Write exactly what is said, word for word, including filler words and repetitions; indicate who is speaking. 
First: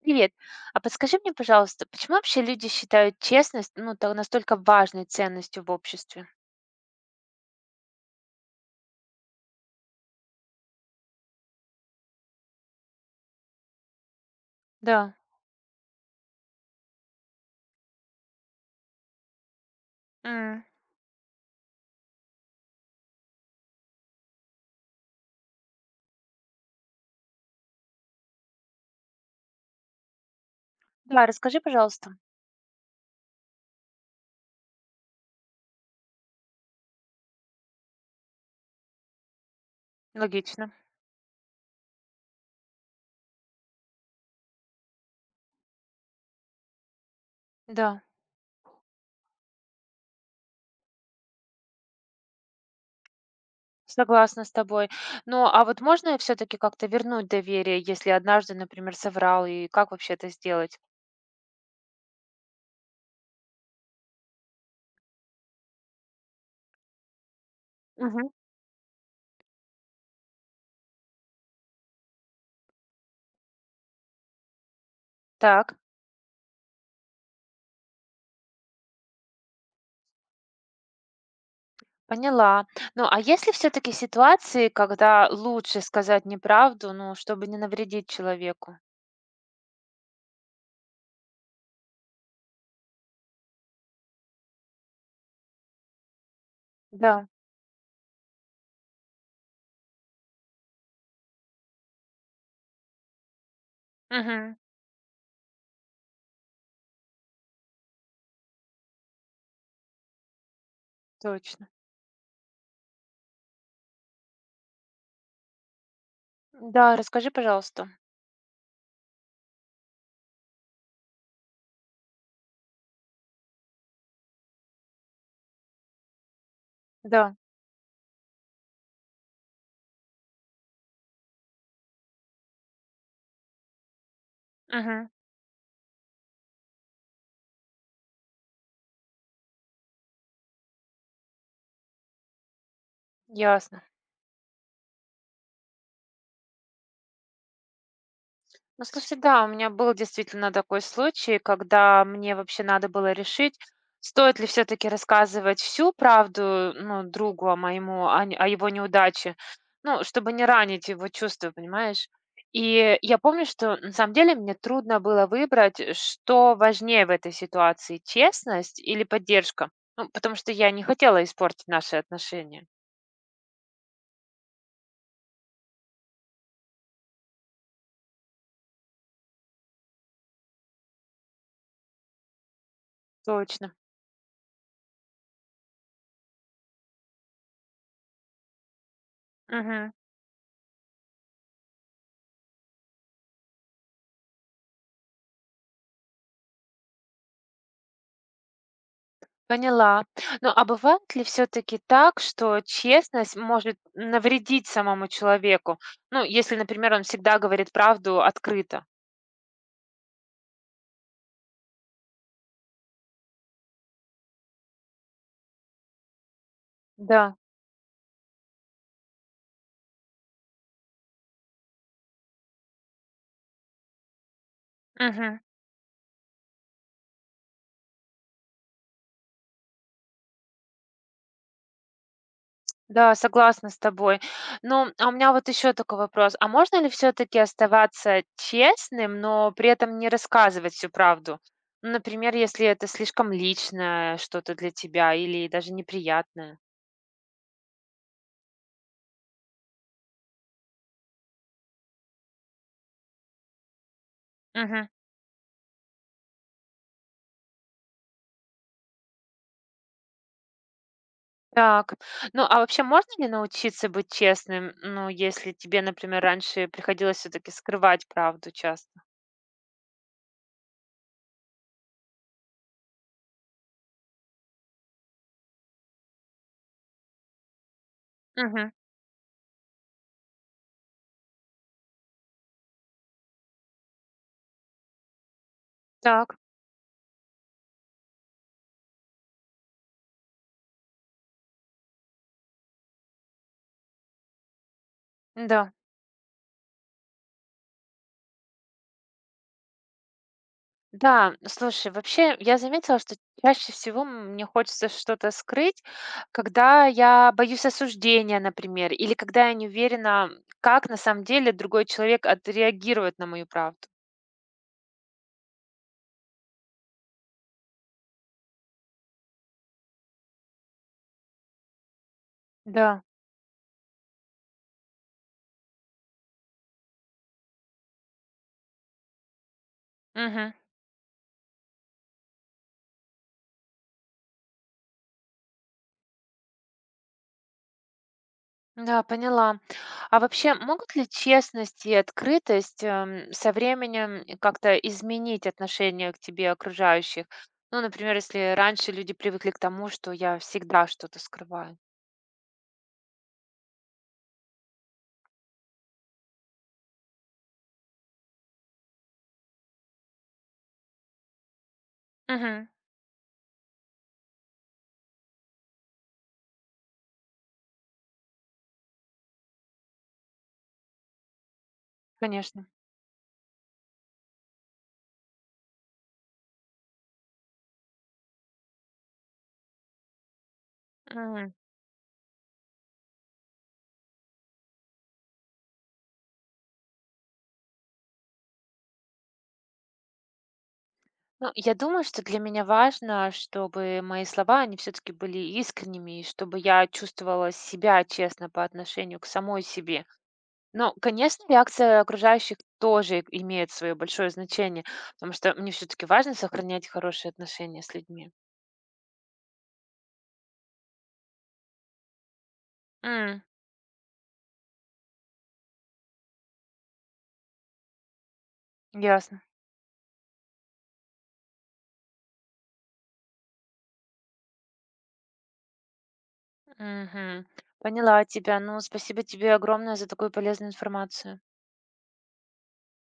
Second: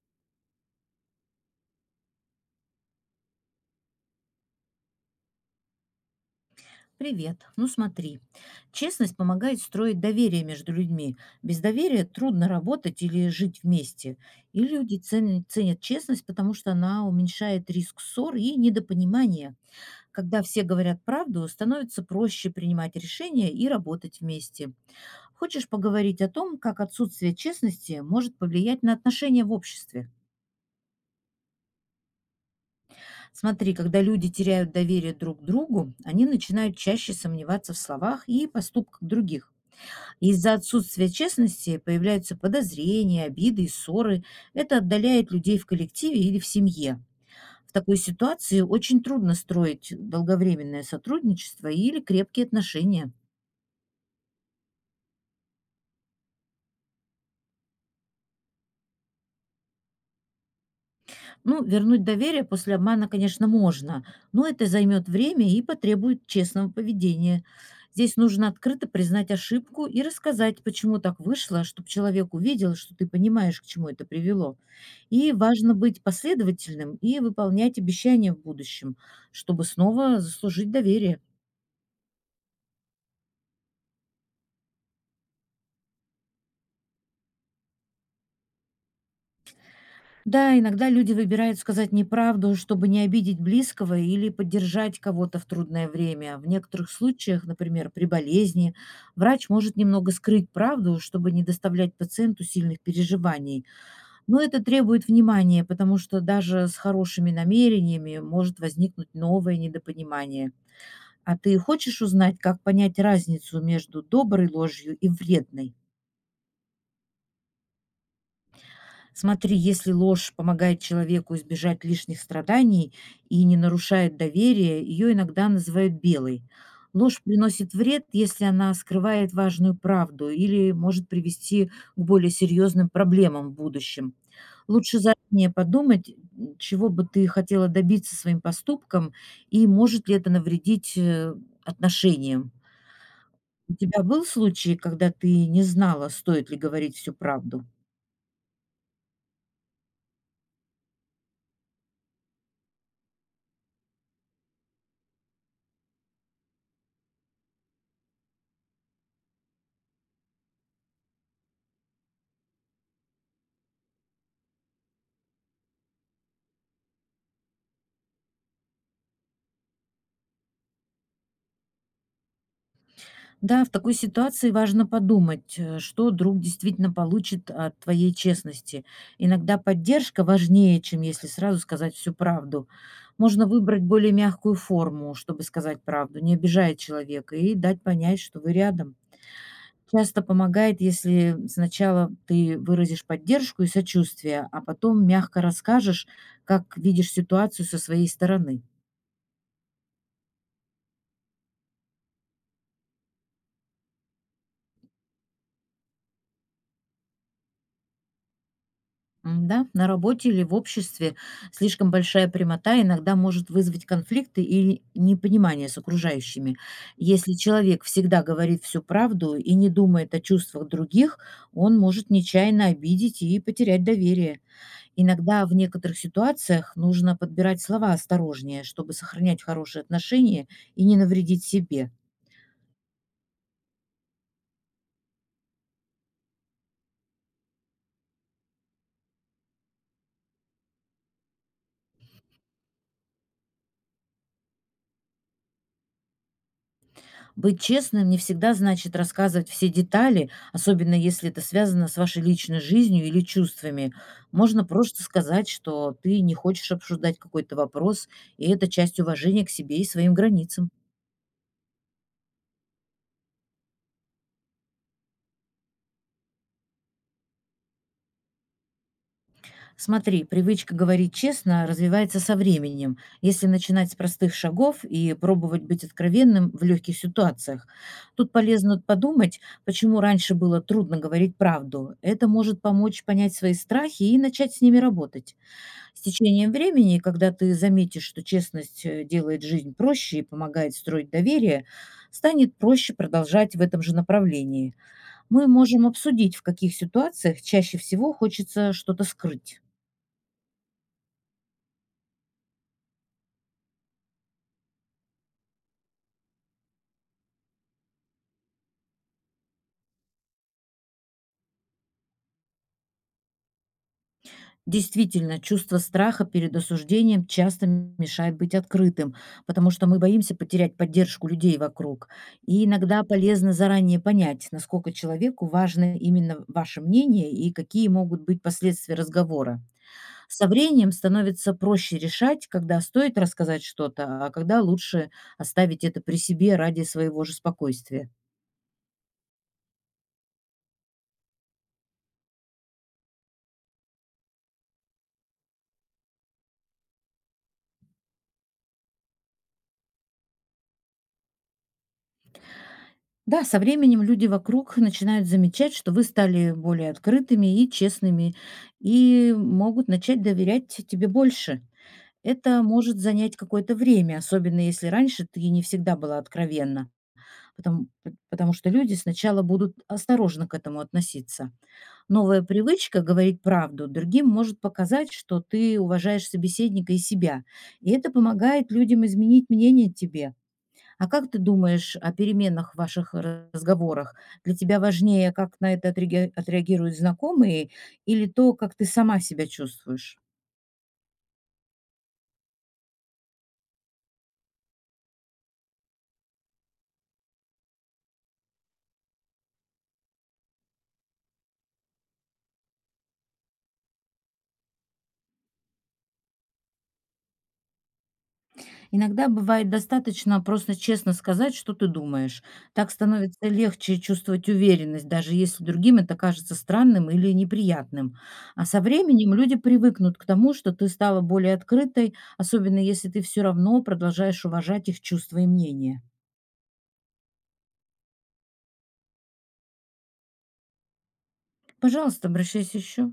Speaker 1: Привет. А подскажи мне, пожалуйста, почему вообще люди считают честность, ну, так настолько важной ценностью в обществе?
Speaker 2: Привет. Ну смотри, честность помогает строить доверие между людьми. Без доверия трудно работать или жить вместе. И люди
Speaker 1: Да.
Speaker 2: ценят, ценят честность, потому что она уменьшает риск ссор и недопонимания. Когда все
Speaker 1: М,
Speaker 2: говорят правду, становится проще принимать решения и работать вместе. Хочешь поговорить о том, как отсутствие честности может повлиять на отношения в обществе?
Speaker 1: Да, расскажи, пожалуйста.
Speaker 2: Смотри, когда люди теряют доверие друг к другу, они начинают чаще сомневаться в словах и поступках других. Из-за
Speaker 1: Логично.
Speaker 2: отсутствия честности появляются подозрения, обиды и ссоры. Это отдаляет людей в коллективе или в семье. В такой
Speaker 1: Да,
Speaker 2: ситуации очень трудно строить долговременное сотрудничество или крепкие отношения.
Speaker 1: согласна с тобой. Ну, а вот можно все-таки как-то вернуть доверие, если однажды, например, соврал, и как вообще это сделать?
Speaker 2: Ну, вернуть доверие после обмана, конечно, можно, но это займет время и потребует честного поведения. Здесь
Speaker 1: Мгм.
Speaker 2: нужно открыто признать ошибку и рассказать, почему так вышло, чтобы человек увидел, что ты понимаешь, к чему это привело. И важно
Speaker 1: Так,
Speaker 2: быть последовательным и выполнять обещания в будущем, чтобы снова заслужить доверие.
Speaker 1: поняла. Ну, а есть ли все-таки ситуации, когда лучше сказать неправду, ну, чтобы не навредить человеку?
Speaker 2: Да, иногда люди выбирают сказать неправду, чтобы не обидеть близкого или поддержать кого-то в трудное время. В некоторых
Speaker 1: Да.
Speaker 2: случаях, например, при болезни, врач может немного скрыть правду, чтобы не доставлять пациенту сильных переживаний. Но
Speaker 1: Мгм.
Speaker 2: это требует внимания, потому что даже с хорошими намерениями может возникнуть новое недопонимание. А ты
Speaker 1: Точно.
Speaker 2: хочешь узнать, как понять разницу между доброй ложью и вредной?
Speaker 1: Да, расскажи, пожалуйста.
Speaker 2: Смотри, если ложь помогает человеку избежать лишних страданий и не нарушает доверие, ее иногда называют белой. Ложь
Speaker 1: Да.
Speaker 2: приносит вред, если она скрывает важную правду или может привести к более серьезным проблемам в будущем. Лучше
Speaker 1: Мгм.
Speaker 2: заранее подумать, м, чего бы ты хотела добиться своим поступком и может ли это навредить э, отношениям. У
Speaker 1: Ясно.
Speaker 2: тебя был случай, когда ты не знала, стоит ли говорить всю правду?
Speaker 1: Ну, слушай, да, у меня был действительно такой случай, когда мне вообще надо было решить, стоит ли все-таки рассказывать всю правду, ну, другу о моему, о, не- о его неудаче, ну, чтобы не ранить его чувства, понимаешь? И я помню, что на самом деле мне трудно было выбрать, э, что важнее в этой ситуации, честность или поддержка, ну, потому что я не хотела испортить наши отношения.
Speaker 2: Да, в такой ситуации важно подумать, э, что друг действительно получит от твоей честности. Иногда поддержка важнее, чем если сразу сказать всю правду. Можно
Speaker 1: Точно.
Speaker 2: выбрать более мягкую форму, чтобы сказать правду, не обижая человека, и дать понять, что вы рядом.
Speaker 1: Мгм.
Speaker 2: Часто помогает, если сначала ты выразишь поддержку и сочувствие, а потом мягко расскажешь, как видишь ситуацию со своей стороны.
Speaker 1: Поняла. Ну, а бывает ли все-таки так, что честность может навредить самому человеку? Ну, если, например, он всегда говорит правду открыто.
Speaker 2: М-да, на работе или в обществе слишком большая прямота иногда может вызвать конфликты и непонимание с окружающими. Если
Speaker 1: Да.
Speaker 2: человек всегда говорит всю правду и не думает о чувствах других, он может нечаянно обидеть и потерять доверие.
Speaker 1: Мгм.
Speaker 2: Иногда в некоторых ситуациях нужно подбирать слова осторожнее, чтобы сохранять хорошие отношения и не навредить себе.
Speaker 1: Да, согласна с тобой. Ну, а у меня вот еще такой вопрос. А можно ли все-таки оставаться честным, но при этом не рассказывать всю правду? Ну, например, если это слишком личное что-то для тебя или даже неприятное.
Speaker 2: Быть честным не всегда значит рассказывать все детали, особенно если это связано с вашей личной жизнью или чувствами. Можно
Speaker 1: Мгм.
Speaker 2: просто сказать, что ты не хочешь обсуждать какой-то вопрос, и это часть уважения к себе и своим границам.
Speaker 1: Так, ну, а вообще можно ли научиться быть честным, ну, если тебе, например, раньше приходилось все таки скрывать правду часто?
Speaker 2: Смотри, привычка говорить честно развивается со временем, если начинать с простых шагов и пробовать быть откровенным в легких ситуациях. Тут
Speaker 1: Угу.
Speaker 2: полезно подумать, почему раньше было трудно говорить правду. Это может помочь понять свои страхи и начать с ними работать. С
Speaker 1: Так,
Speaker 2: течением времени, когда ты заметишь, что честность э, делает жизнь проще и помогает строить доверие, станет проще продолжать в этом же направлении. Мы
Speaker 1: да.
Speaker 2: можем обсудить, в каких ситуациях чаще всего хочется что-то скрыть.
Speaker 1: Да, слушай, вообще я заметила, что чаще всего м- мне хочется что-то скрыть, когда я боюсь осуждения, например, или когда я не уверена, как на самом деле другой человек отреагирует на мою правду.
Speaker 2: Действительно, чувство страха перед осуждением часто мешает быть открытым, потому что мы боимся потерять поддержку людей вокруг. И
Speaker 1: Да.
Speaker 2: иногда полезно заранее понять, насколько человеку важно именно ваше мнение и какие могут быть последствия разговора. Со
Speaker 1: Мгм.
Speaker 2: временем становится проще решать, когда стоит рассказать что-то, а когда лучше оставить это при себе ради своего же спокойствия.
Speaker 1: Да, поняла. А вообще, могут ли честность и открытость, эм, со временем и как-то изменить отношение к тебе окружающих? Ну, например, если раньше люди привыкли к тому, что я всегда что-то скрываю.
Speaker 2: Да, со временем люди вокруг начинают замечать, что вы стали более открытыми и честными, и могут начать доверять тебе больше. Это
Speaker 1: Мгм.
Speaker 2: может занять какое-то время, особенно если раньше ты не всегда была откровенна, потому, потому что люди сначала будут осторожно к этому относиться. Новая
Speaker 1: Конечно.
Speaker 2: привычка говорить правду другим может показать, что ты уважаешь собеседника и себя. И это помогает людям изменить мнение о тебе. А как ты
Speaker 1: М.
Speaker 2: думаешь о переменах в ваших ра- разговорах? Для тебя важнее, как на это отреаге- отреагируют знакомые или то, как ты сама себя чувствуешь?
Speaker 1: Ну, я думаю, что для меня важно, чтобы мои слова, они все-таки были искренними, и чтобы я чувствовала себя честно по отношению к самой себе. Ну, конечно, реакция окружающих тоже имеет свое большое значение, потому что мне все-таки важно сохранять хорошие отношения с людьми.
Speaker 2: Иногда бывает достаточно просто честно сказать, что ты думаешь. Так становится
Speaker 1: М,
Speaker 2: легче чувствовать уверенность, даже если другим это кажется странным или неприятным. А со временем
Speaker 1: ясно.
Speaker 2: люди привыкнут к тому, что ты стала более открытой, особенно если ты все равно продолжаешь уважать их чувства и мнения.
Speaker 1: Мгм. Поняла тебя. Ну, спасибо тебе огромное за такую полезную информацию.
Speaker 2: Пожалуйста, обращайся еще.